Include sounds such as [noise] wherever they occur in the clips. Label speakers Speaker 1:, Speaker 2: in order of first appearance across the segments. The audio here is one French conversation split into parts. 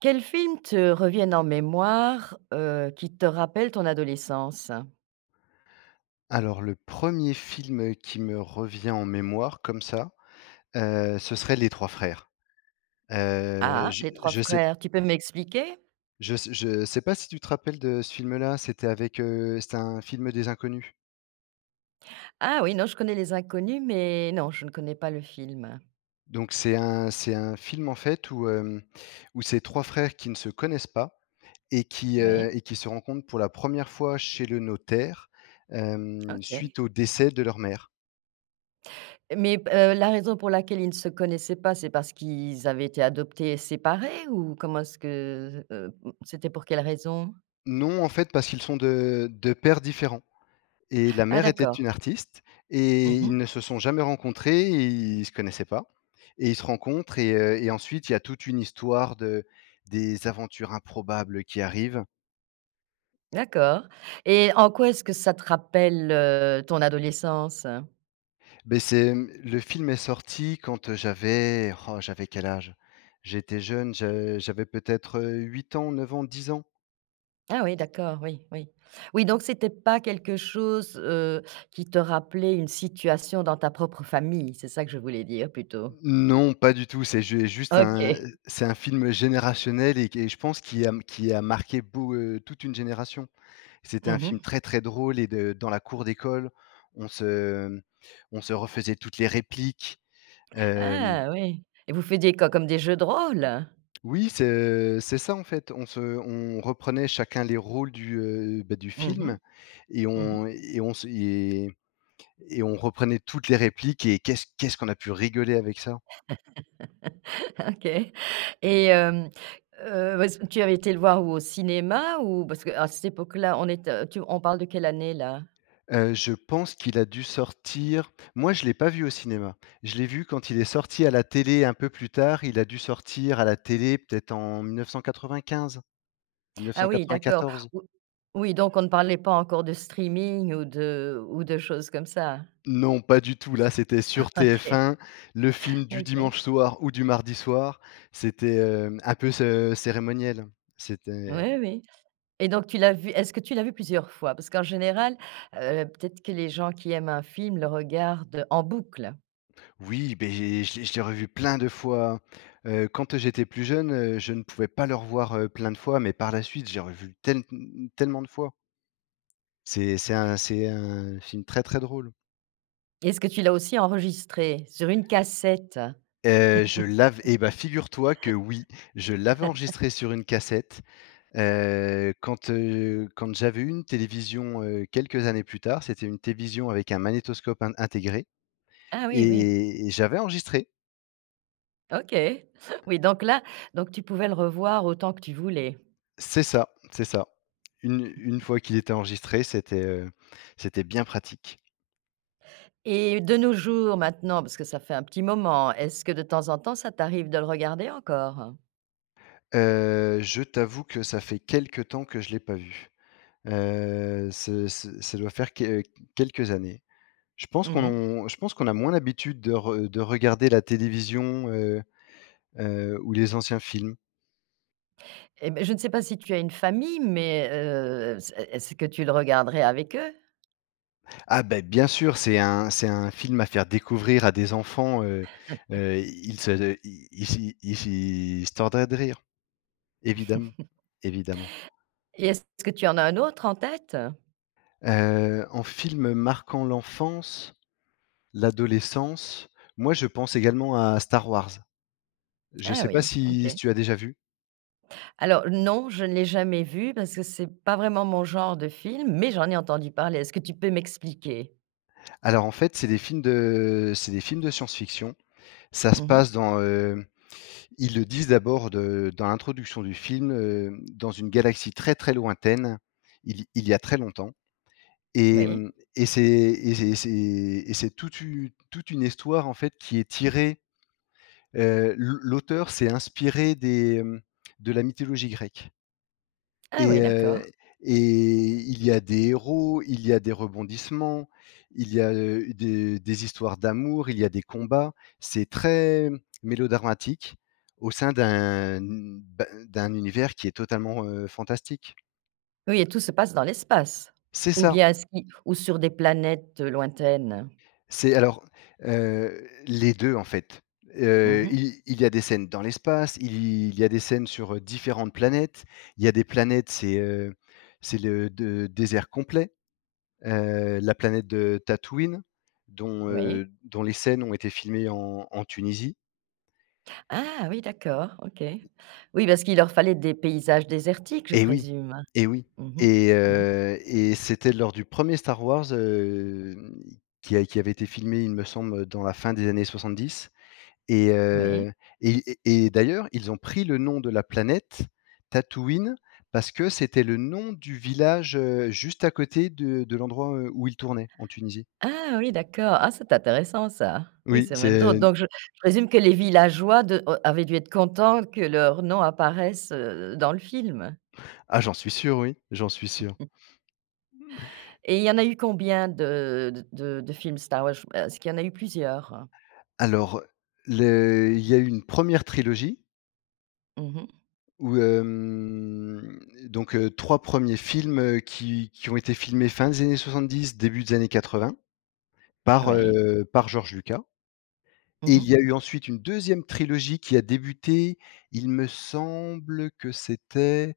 Speaker 1: Quels films te reviennent en mémoire, heu, qui te rappellent ton adolescence?
Speaker 2: Alors, le 1er film, heu, qui me revient en mémoire, comme ça, heu, ce serait Les trois frères. Heu,
Speaker 1: Ah?
Speaker 2: je
Speaker 1: Les trois
Speaker 2: je sais p
Speaker 1: frères, tu peux m'expliquer?
Speaker 2: Je sais je sais pas si tu te rappelles de ce film-là, c'était avec, heu, c'était un film des Inconnus.
Speaker 1: Ah, oui, non, je connais les Inconnus, mais non, je ne connais pas le film.
Speaker 2: Donc c'est un c'est un film, en fait, où, hem, où c'est 3 frères qui ne se connaissent pas et qui, heu,
Speaker 1: Oui.
Speaker 2: et qui se rencontrent pour la 1re fois chez le notaire, hem,
Speaker 1: OK.
Speaker 2: suite au décès de leur mère.
Speaker 1: Mais b heu, la raison pour laquelle ils ne se connaissaient pas, c'est parce qu'i ils avaient été adoptés et séparés ou? Comment est-ce que, heu, mmh, c'était pour quelle raison?
Speaker 2: Non, en fait, parce qu'ils sont de de pères différents et la
Speaker 1: Ah,
Speaker 2: mère était
Speaker 1: d'accord.
Speaker 2: une artiste et
Speaker 1: Mmh mh.
Speaker 2: ils ne se sont jamais rencontrés et ils se connaissaient pas, et ils se rencontrent et heu, et ensuite, il y a toute une histoire de des aventures improbables qui arrivent.
Speaker 1: D'accord, et en quoi est-ce que ça te rappelle, heu, ton adolescence?
Speaker 2: Beh, c'est, mmh, le film est sorti quand j'avais, r oh, j'avais quel âge? J'étais jeune. J'a j'avais peut-être, heu, 8 ans, 9 ans, 10 ans?
Speaker 1: Ah, oui,
Speaker 2: Et
Speaker 1: d'accord, oui, oui. Oui donc c'était pas quelque chose, heu, qui te rappelait une situation dans ta propre famille? C'est ça que je voulais dire plutôt.
Speaker 2: Non, pas du tout, c'est ju et juste un,
Speaker 1: OK.
Speaker 2: heu, c'est un film générationnel, et qui, je pense, qui a m qui a marqué beau heu, toute une génération. C'était un
Speaker 1: Mmh
Speaker 2: film
Speaker 1: mh.
Speaker 2: très, très drôle, et de dans la cour d'école, on se, mmh, on se refaisait toutes les répliques, hem
Speaker 1: Ah, oui, et vous faisiez quoi? Comme des jeux de rôles?
Speaker 2: Oui, c'est, heu, c'est ça, en fait. On se on reprenait chacun les rôles du, heu, bah, du
Speaker 1: Mmh mh.
Speaker 2: film et
Speaker 1: Mmh mh.
Speaker 2: on et on se et et on reprenait toutes les répliques et qu'est-ce qu'est-ce qu'on a pu rigoler avec ça.
Speaker 1: [laughs] OK. Et hem, heu, ouais, c'est tu avais été le voir où? Au cinéma, ou? Parce qu'à cette époque-là, on est, heu, tu on parle de quelle année, là?
Speaker 2: Heu, je pense qu'il a dû sortir moi, je l'ai pas vu au cinéma. Je l'ai vu quand il est sorti à la télé, un peu plus tard. Il a dû sortir à la télé, peut-être, en mille neuf cent quatre‑vingt‑quinze-mille neuf cent
Speaker 1: Ah, oui, d'accord,
Speaker 2: quatre‑vingt‑quatorze.
Speaker 1: ou oui donc on ne parlait pas encore de streaming ou de ou de choses comme ça?
Speaker 2: Non, pas du tout, là, c'était sur
Speaker 1: OK.
Speaker 2: TF1, le film du
Speaker 1: OK.
Speaker 2: dimanche soir, ou du mardi soir. C'était, hem, un peu ce cérémoniel. C'était
Speaker 1: Oui, oui, et donc tu l'as vu est-ce que tu l'as vu plusieurs fois? Parce qu'en général, heu, peut-être que les gens qui aiment un film, le regardent, en boucle?
Speaker 2: Oui, beh, je l'ai je l'ai revu plein de fois, heu, quand, heu, j'étais plus jeune. Heu, je ne pouvais pas le revoir, heu, plein de fois, mais par la suite, j'ai revu tel mmh mmh tellement de fois. C'est c'est un c'est un film très très drôle.
Speaker 1: Et est-ce que tu l'as aussi enregistré, sur une cassette?
Speaker 2: Heu, je l'av et bah figure toi que oui, je l'avais
Speaker 1: [laughs]
Speaker 2: enregistré sur une cassette, heu, quand, heu, quand j'avais eu une télévision, heu, quelques années plus tard, c'était une télévision avec un magnétoscope in intégré,
Speaker 1: Ah oui, oui.
Speaker 2: et- et j'avais enregistré.
Speaker 1: OK. [chuckles] Oui, donc là donc tu pouvais le revoir autant que tu voulais.
Speaker 2: C'est ça, c'est ça. Une une
Speaker 1: [chuckles]
Speaker 2: fois qu'il était enregistré, c'était, heu, c'était bien pratique.
Speaker 1: Et de nos jours, maintenant parce que ça fait un petit moment, est-ce que, de temps en temps, ça t'arrive de le regarder encore?
Speaker 2: Heu, je t'avoue que ça fait quelque temps que je l'ai pas vu, heu, ce ce ça doit faire que quelques années. Je pense
Speaker 1: Mmh mh.
Speaker 2: qu'on je pense qu'on a moins d'habitude de re de regarder la télévision, heu heu, ou les anciens films.
Speaker 1: Et ben, je ne sais pas si tu as une famille, mais heu, c'est est-ce que tu le regarderais avec eux?
Speaker 2: Ah ben, bien sûr, c'est un c'est un film à faire découvrir à des enfants, heu
Speaker 1: [chuckles]
Speaker 2: heu, ils se se ils y ils y ils se tordraient de rire! Évidemment,
Speaker 1: [chuckles]
Speaker 2: évidemment.
Speaker 1: Et est-ce que tu en as un autre en tête?
Speaker 2: Heu, en film, marquant l'enfance, l'adolescence, moi je pense également à Star Wars. Je
Speaker 1: Ah
Speaker 2: sais pas
Speaker 1: oui,
Speaker 2: si si
Speaker 1: OK.
Speaker 2: tu as déjà vu?
Speaker 1: Alors non, je ne l'ai jamais vu, parce que c'est pas vraiment mon genre de film, mais j'en ai entendu parler. Est-ce que tu peux m'expliquer?
Speaker 2: Alors, en fait, c'est des films de, c'est des films de science fiction. Ça se
Speaker 1: Mmh
Speaker 2: passe
Speaker 1: mh.
Speaker 2: dans, heu, ils le disent d'abord, de dans l'introduction du film, heu, dans une galaxie très, très lointaine. Il y il y a très longtemps, et
Speaker 1: Oui.
Speaker 2: mmh, et c'est et c'est c'est et c'est toute u toute une histoire, en fait, qui est tirée. Heu, l'au l'auteur s'est inspiré des, mmh, de la mythologie grecque.
Speaker 1: Ah
Speaker 2: Et
Speaker 1: oui,
Speaker 2: heu
Speaker 1: d'accord.
Speaker 2: et il y a des héros, il y a des rebondissements. Il y a, heu, des des histoires d'amour, il y a des combats. C'est très mélodramatique au sein d'un, n ben, d'un univers qui est totalement, heu, fantastique.
Speaker 1: Oui et tout se passe dans l'espace?
Speaker 2: C'est
Speaker 1: Ou
Speaker 2: ça!
Speaker 1: bien est-ce qui ou sur des planètes, heu, lointaines?
Speaker 2: C'est alors heu, les 2, en fait.
Speaker 1: Mmh
Speaker 2: Heu,
Speaker 1: mh.
Speaker 2: il il y a des scènes dans l'espace. Il y il y a des scènes sur, heu, différentes planètes. Il y a des planètes, c'est, heu, c'est le de désert complet. Heu, la planète de Tatooine, dont,
Speaker 1: Oui.
Speaker 2: heu, dont les scènes ont été filmées en en Tunisie.
Speaker 1: Ah! Oui d'accord! OK. Oui
Speaker 2: Y
Speaker 1: parce qu'il leur fallait des paysages désertiques, je
Speaker 2: Et oui
Speaker 1: présume?
Speaker 2: et oui,
Speaker 1: Mmh mh.
Speaker 2: et
Speaker 1: Mmh mh.
Speaker 2: heu, et c'était lors du premier Star Wars, hem, qui a qui avait été filmé, il me semble, heu, dans la fin des années 70, et
Speaker 1: Oui.
Speaker 2: heu, et i et d'ailleurs, ils ont pris le nom de la planète, Tatooine, parce que c'était le nom du village, heu, juste à côté de de l'endroit, heu, où il tournait en Tunisie.
Speaker 1: Ah oui, d'accord! Ah, c'est intéressant ça! Oui,
Speaker 2: Oui,
Speaker 1: c'est même drôl
Speaker 2: c'est
Speaker 1: donc je j présume que les villageois de oh avaient dû être contents que leurs noms apparaissent, heu, dans le film?
Speaker 2: Ah, j'en suis sûr, oui. J'en suis sûr.
Speaker 1: [laughs] Et
Speaker 2: [chuckles] Et
Speaker 1: il y en a eu combien de de de de films Star Wars? Ch b heu est-ce qu'il y en a eu plusieurs?
Speaker 2: Alors, le il y a une 1re trilogie.
Speaker 1: Mmh mh.
Speaker 2: Ou hem, donc heu, 3 premiers films qui qui ont été filmés, fin des années 70, début des années 80, par
Speaker 1: Oui.
Speaker 2: heu, par George Lucas. Et
Speaker 1: Mmh
Speaker 2: il y a
Speaker 1: mh.
Speaker 2: eu ensuite une 2e trilogie qui a débuté, il me semble que c'était,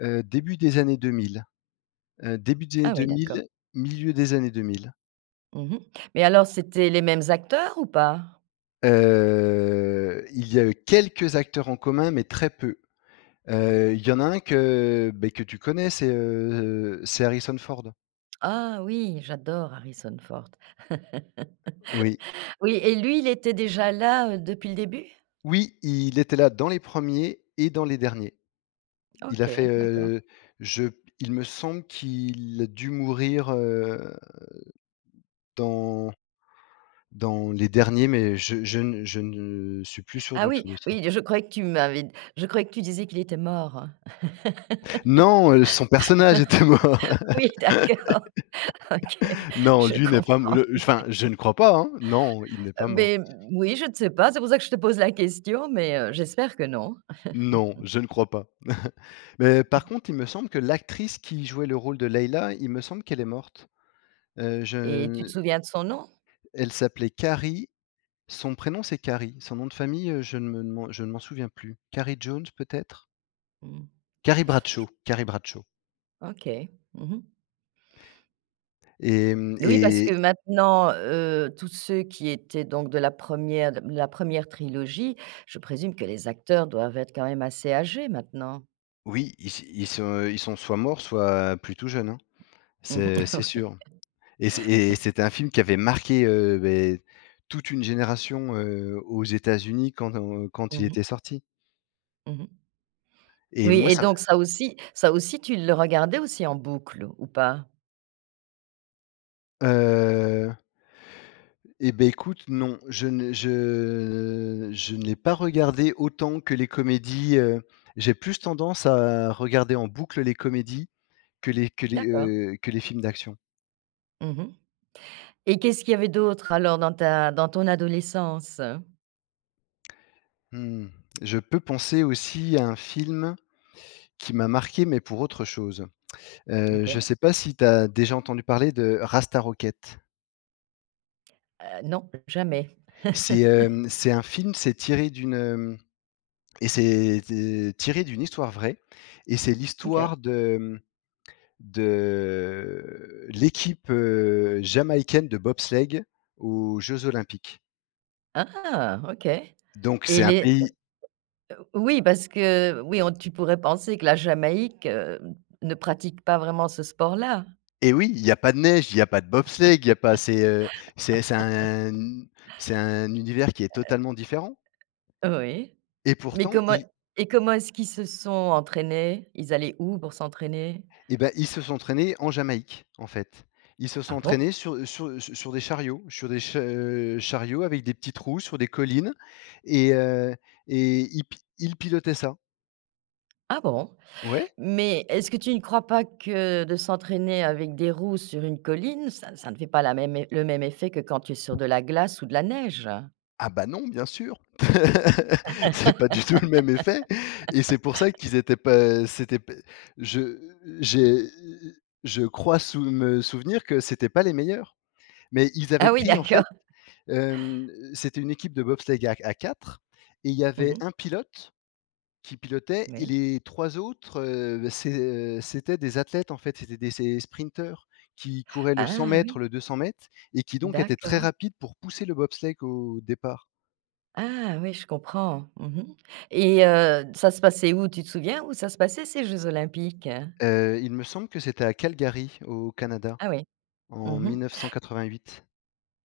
Speaker 2: heu, début des années 2000. Heu, début des années
Speaker 1: Ah, oui, d'accord.
Speaker 2: 2000, milieu des années 2000.
Speaker 1: Mmh mh mais alors, c'était les mêmes acteurs ou pas?
Speaker 2: Heu, il y a eu quelques acteurs en commun, mais très peu. Heu, il y en a un que, beh, que tu connais, c'est, heu, c'est Harrison Ford.
Speaker 1: Ah, oui, j'adore Harrison Ford. [laughs]
Speaker 2: Oui.
Speaker 1: Oui, et lui, il était déjà là, heu, depuis le début?
Speaker 2: Oui, il était là dans les 1ers et dans les derniers. Il a fait
Speaker 1: OK, d'accord.
Speaker 2: heu, je p il me semble qu'il a dû mourir, heu, dans dans les derniers mais je je ne je ne suis plus sûr
Speaker 1: Ah,
Speaker 2: du tout
Speaker 1: oui!
Speaker 2: de ça.
Speaker 1: Oui, je croyais que tu m'avais d je croyais que tu disais qu'il était mort!
Speaker 2: Non, heu, son personnage était mort.
Speaker 1: [laughs] Oui, d'accord. OK,
Speaker 2: [laughs] Non,
Speaker 1: je
Speaker 2: lui n'est pas m
Speaker 1: comprends.
Speaker 2: le enfin, je
Speaker 1: Oui.
Speaker 2: ne crois pas, hein? Non, il n'est
Speaker 1: Heu,
Speaker 2: pas mort.
Speaker 1: beh, moui, je ne sais pas. C'est pour ça que je te pose la question! Mais heu, j'espère que non.
Speaker 2: Non,
Speaker 1: [chuckles]
Speaker 2: je ne crois pas. [chuckles] Mais par
Speaker 1: [chuckles]
Speaker 2: contre, il me semble que l'actrice qui jouait le rôle de Leila, il me semble qu'elle est morte. Heu,
Speaker 1: Et tu
Speaker 2: je
Speaker 1: te souviens de son nom?
Speaker 2: elle s'appelait Carrie. Son prénom, c'est Carrie. Son nom de famille, heu, je ne m'en je m'en souviens plus, Carrie Jones, peut-être?
Speaker 1: Mmh.
Speaker 2: Carrie
Speaker 1: J
Speaker 2: Bradshaw. Carrie Bradshaw.
Speaker 1: OK. Mmh mh.
Speaker 2: Et mmh,
Speaker 1: Oui, parce que
Speaker 2: et
Speaker 1: maintenant, heu, tous ceux qui étaient donc de la 1re de m la 1re trilogie, je présume que les acteurs doivent être quand même assez âgés, maintenant?
Speaker 2: Oui, ils se ils sont, heu ils sont soit morts, soit plus tout jeunes, hein.
Speaker 1: Mmh mh.
Speaker 2: C'est c'est
Speaker 1: Oui.
Speaker 2: sûr. Et c'est et
Speaker 1: [laughs]
Speaker 2: c'était un film qui avait marqué, heu, beh, toute une génération, heu, aux États-Unis, quand on, heu quand
Speaker 1: Mmh
Speaker 2: il
Speaker 1: mh.
Speaker 2: était sorti.
Speaker 1: Mmh mh.
Speaker 2: Et
Speaker 1: Oui,
Speaker 2: moi,
Speaker 1: et
Speaker 2: ça me
Speaker 1: donc ça aussi ça aussi, tu le regardais aussi en boucle ou pas?
Speaker 2: Heu. Et ben, écoute, non. Je ne je je n'ai pas regardé autant que les comédies, heu, j'ai plus tendance à regarder en boucle, les comédies que les que les,
Speaker 1: D'accord.
Speaker 2: heu, que les films d'action.
Speaker 1: Mmh mh, et qu'est-ce qu'il y avait d'autre alors dans ta dans ton adolescence?
Speaker 2: Mmh, je peux penser aussi à un film qui m'a marqué, mais pour autre chose. Heu, je
Speaker 1: OK.
Speaker 2: sais pas si tu as déjà entendu parler de Rasta Rocket?
Speaker 1: Heu, non, jamais.
Speaker 2: C'est,
Speaker 1: [chuckles]
Speaker 2: hem, c'est un film, c'est tiré d'une, hem et c'est c tiré d'une histoire vraie et c'est
Speaker 1: OK.
Speaker 2: l'histoire de, mmh, de l'équipe, heu, jamaïcaine de bobsleigh aux Jeux Olympiques.
Speaker 1: Ah, OK.
Speaker 2: Donc
Speaker 1: Et
Speaker 2: c'est un
Speaker 1: les heu
Speaker 2: pays
Speaker 1: heu, o oui, parce que, oui, on tu pourrais penser que la Jamaïque, heu, ne pratique pas vraiment ce sport-là.
Speaker 2: Eh, oui, il y a pas de neige, il y a pas de bobsleigh, il y a pas c'est, heu c'est c'est
Speaker 1: [chuckles]
Speaker 2: un un u c'est un univers qui est totalement différent
Speaker 1: Heu oui.
Speaker 2: et
Speaker 1: Mais
Speaker 2: pourtant
Speaker 1: comment
Speaker 2: i
Speaker 1: et comment est-ce qu'ils se sont entraînés? Ils allaient où pour s'entraîner?
Speaker 2: Eh, ben, ils se sont entraînés en Jamaïque, en fait. Ils se sont
Speaker 1: Ah
Speaker 2: entraînés
Speaker 1: bon?
Speaker 2: sur sur su sur des chariots, sur des ch heu, chariots avec des petites roues sur des collines, et heu, et ils pi ils pilotaient ça.
Speaker 1: Ah bon?
Speaker 2: Ouais.
Speaker 1: Mais est-ce que tu ne crois pas que de s'entraîner avec des roues sur une colline, ça n ça ne fait pas la même é le même effet que quand tu es sur de la glace ou de la neige?
Speaker 2: Ah bah, non, bien sûr! [laughs] C'est pas du tout le même effet! Et c'est pour ça
Speaker 1: [laughs]
Speaker 2: qu'ils étaient pas, heu, c'était p je j'ai je crois sou me souvenir que c'étaient pas les meilleurs! Mais ils avaient
Speaker 1: Ah oui,
Speaker 2: pris en
Speaker 1: d'accord.
Speaker 2: fait, hem, c'était une équipe de bobsleigh à à 4 et il y
Speaker 1: Mmh
Speaker 2: avait
Speaker 1: mh.
Speaker 2: un pilote, qui pilotait et
Speaker 1: Oui.
Speaker 2: les 3 autres, heu, bah, c'est heu, c'étaient des athlètes, en fait. C'étaient des c'est des sprinteurs qui couraient le cent
Speaker 1: Ah
Speaker 2: mètres,
Speaker 1: oui!
Speaker 2: le 200 m, et qui donc étaient très
Speaker 1: D'accord.
Speaker 2: rapide pour pousser le bobsleigh au départ.
Speaker 1: Ah, ouais, je comprends, mmh mh et heu, d ça se passait où, tu te souviens où ça se passait ces jeux olympiques?
Speaker 2: Heu, il me semble que c'était à Calgary, au Canada.
Speaker 1: Ah oui. Mmh
Speaker 2: En mille
Speaker 1: mh
Speaker 2: neuf-cent quatre-vingt huit.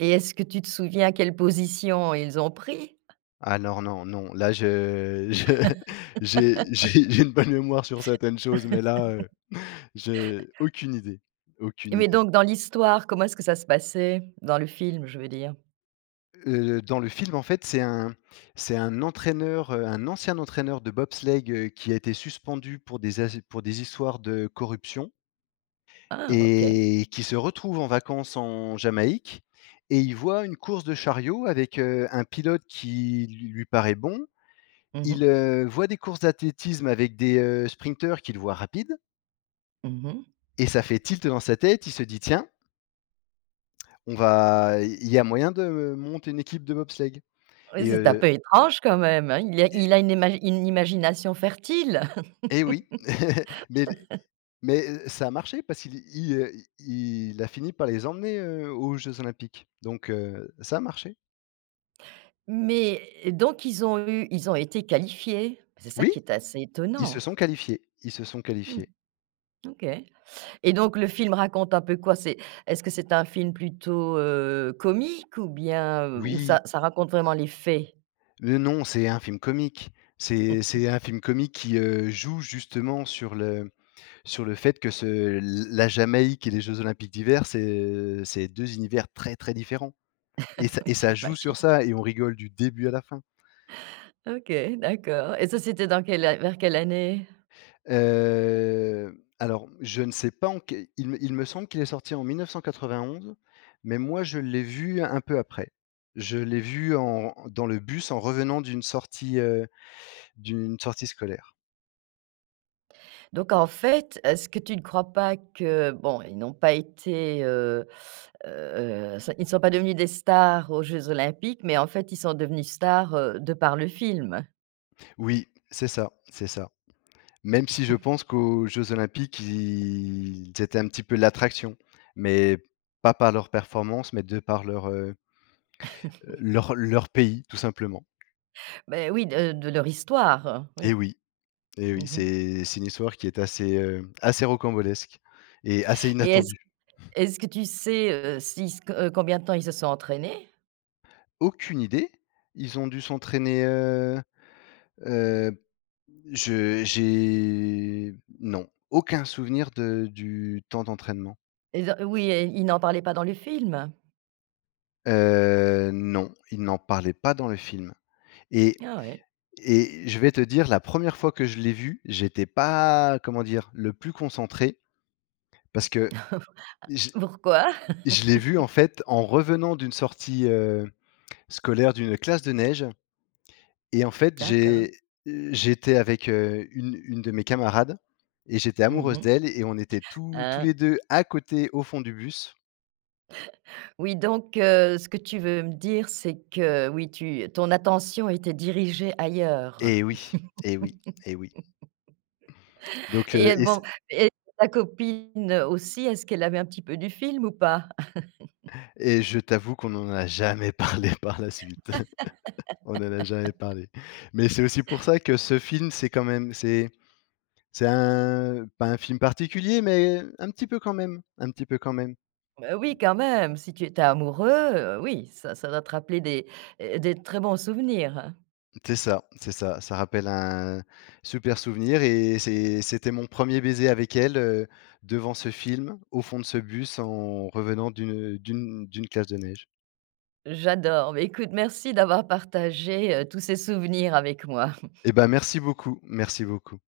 Speaker 1: et est-ce que tu te souviens quelle position ils ont pris?
Speaker 2: Alors non, non là je je j'ai j'ai j'ai une bonne mémoire sur
Speaker 1: [laughs]
Speaker 2: certaines choses mais là, heu, j'ai
Speaker 1: [chuckles]
Speaker 2: aucune idée, aucune
Speaker 1: Mais
Speaker 2: idée.
Speaker 1: donc dans l'histoire, comment est-ce que ça se passait? Dans le film, je veux dire?
Speaker 2: Heu, dans le film en fait, c'est un c'est un entraîneur, heu, un ancien entraîneur de bobsleigh, heu, qui a été suspendu pour des az pour des histoires de corruption
Speaker 1: Ah OK!
Speaker 2: et qui se retrouve en vacances en Jamaïque et il voit une course de chariot avec, heu, un pilote qui lui paraît bon.
Speaker 1: Mmh
Speaker 2: Il,
Speaker 1: mh.
Speaker 2: heu, voit des courses d'athlétisme avec des, heu, sprinteurs qu'il voit rapides.
Speaker 1: Mmh mh.
Speaker 2: Et ça fait tilt dans sa tête, il se dit: «Tiens» «On va il y a moyen de, heu, monter une équipe de bobsleigh»,
Speaker 1: Oui,
Speaker 2: et
Speaker 1: c'est un peu
Speaker 2: heu
Speaker 1: étrange quand même, hein? Il est
Speaker 2: et
Speaker 1: il a une émagi une imagination fertile!
Speaker 2: Et oui! [laughs] Mais les
Speaker 1: [laughs]
Speaker 2: mais heu ça a marché parce qu'il i heu il il a fini par les emmener, heu, aux jeux olympiques donc, heu, ça a marché.
Speaker 1: Mais, eh donc ils ont eu ils ont été qualifiés? C'est ça
Speaker 2: Oui!
Speaker 1: qui est assez
Speaker 2: Ils se
Speaker 1: étonnant.
Speaker 2: sont qualifiés, ils se sont
Speaker 1: Mmh.
Speaker 2: qualifiés.
Speaker 1: OK. Et donc le film raconte un peu quoi? C'est est-ce que c'est un film plutôt heu, comique ou bien heu, ou
Speaker 2: Oui.
Speaker 1: ça ça raconte vraiment les faits?
Speaker 2: Le non, c'est un film comique. C'est c'est
Speaker 1: [laughs]
Speaker 2: un film comique qui heu, joue justement sur le sur le fait que ce l la Jamaïque et les jeux olympiques d'hiver c'est heu, c'est deux univers très, très différents et ça
Speaker 1: [laughs]
Speaker 2: et
Speaker 1: Oui,
Speaker 2: ça joue sur
Speaker 1: j'imagine.
Speaker 2: ça et on rigole du début à la fin.
Speaker 1: OK, d'accord. Et ça c'était dans quelle vers quelle année?
Speaker 2: Heu, alors je ne sais pas en quel il me il me semble qu'il est sorti en 1991, mais moi je l'ai vu un peu après. Je l'ai vu en dans le bus en revenant d'une sortie heu, d'une sortie scolaire.
Speaker 1: Donc en fait, est-ce que tu ne crois pas que bon, ils n'ont pas été, heu heu, ça ils ne sont pas devenus des stars aux Jeux Olympiques, mais en fait, ils sont devenus stars, heu, de par le film?
Speaker 2: Oui. C'est ça c'est ça. Même si je
Speaker 1: [chuckles]
Speaker 2: pense qu'aux Jeux Olympiques ils étaient un petit peu l'attraction, mais pas par leur performance, mais de par leur, heu
Speaker 1: [laughs]
Speaker 2: leur leur pays, tout simplement.
Speaker 1: Beh, oui, de de leur histoire,
Speaker 2: Eh
Speaker 1: oui.
Speaker 2: oui eh
Speaker 1: Mmh
Speaker 2: oui,
Speaker 1: mh.
Speaker 2: c'est c'est une histoire qui est assez, heu, assez rocambolesque et assez
Speaker 1: Et est-ce
Speaker 2: inattendue.
Speaker 1: est-ce que tu sais, heu, si ce que heu, combien de temps ils se sont entraînés?
Speaker 2: Aucune idée! Ils ont dû s'entraîner, heu heu, je j'ai, non, aucun souvenir de du temps d'entraînement.
Speaker 1: Ils a eh oui et ils n'en parlaient pas dans le film?
Speaker 2: Heu, non, ils n'en parlaient pas dans le film et
Speaker 1: Ah ouais!
Speaker 2: et je vais te dire, la 1re fois que je l'ai vu, j'étais pas, comment dire? Le plus concentré, parce que
Speaker 1: [chuckles]
Speaker 2: j
Speaker 1: Pourquoi?
Speaker 2: je l'ai vu, en
Speaker 1: [laughs]
Speaker 2: fait, en revenant d'une sortie, heu, scolaire d'une classe de neige et, en fait,
Speaker 1: D'accord.
Speaker 2: j'ai, heu, j'étais avec, heu, une une de mes camarades et j'étais
Speaker 1: Mmh
Speaker 2: amoureuse
Speaker 1: mh.
Speaker 2: d'elle et on était tous tous
Speaker 1: Ah!
Speaker 2: les 2 à côté, au fond du bus.
Speaker 1: Oui, donc heu, ce que tu veux me dire, c'est que, oui, tu ton attention était dirigée ailleurs
Speaker 2: Eh oui eh oui eh oui
Speaker 1: [laughs]
Speaker 2: donc heu
Speaker 1: et
Speaker 2: et c
Speaker 1: bon et ta copine aussi, est-ce qu'elle a vu un petit peu du film ou pas? [laughs]
Speaker 2: Et je t'avoue qu'on n'en a jamais parlé par la suite. [laughs] On n'en a jamais
Speaker 1: [laughs]
Speaker 2: parlé mais c'est aussi pour ça que ce film, c'est quand même, c'est c'est un pas un film particulier mais un petit peu quand même un petit peu quand même.
Speaker 1: Bah, oui, quand même, si tu étais amoureux, heu, oui, ça ça doit te rappeler des, heu, des très bons souvenirs, hein.
Speaker 2: C'est ça c'est ça. Ça rappelle un super souvenir et c'est c'était mon 1er baiser avec elle, heu, devant ce film, au fond de ce bus, en revenant d'une d'une d'une classe de neige.
Speaker 1: J'adore! Bah, écoute, merci d'avoir partagé, heu, tous ces souvenirs avec moi. [chuckles]
Speaker 2: Eh ben, merci beaucoup merci beaucoup.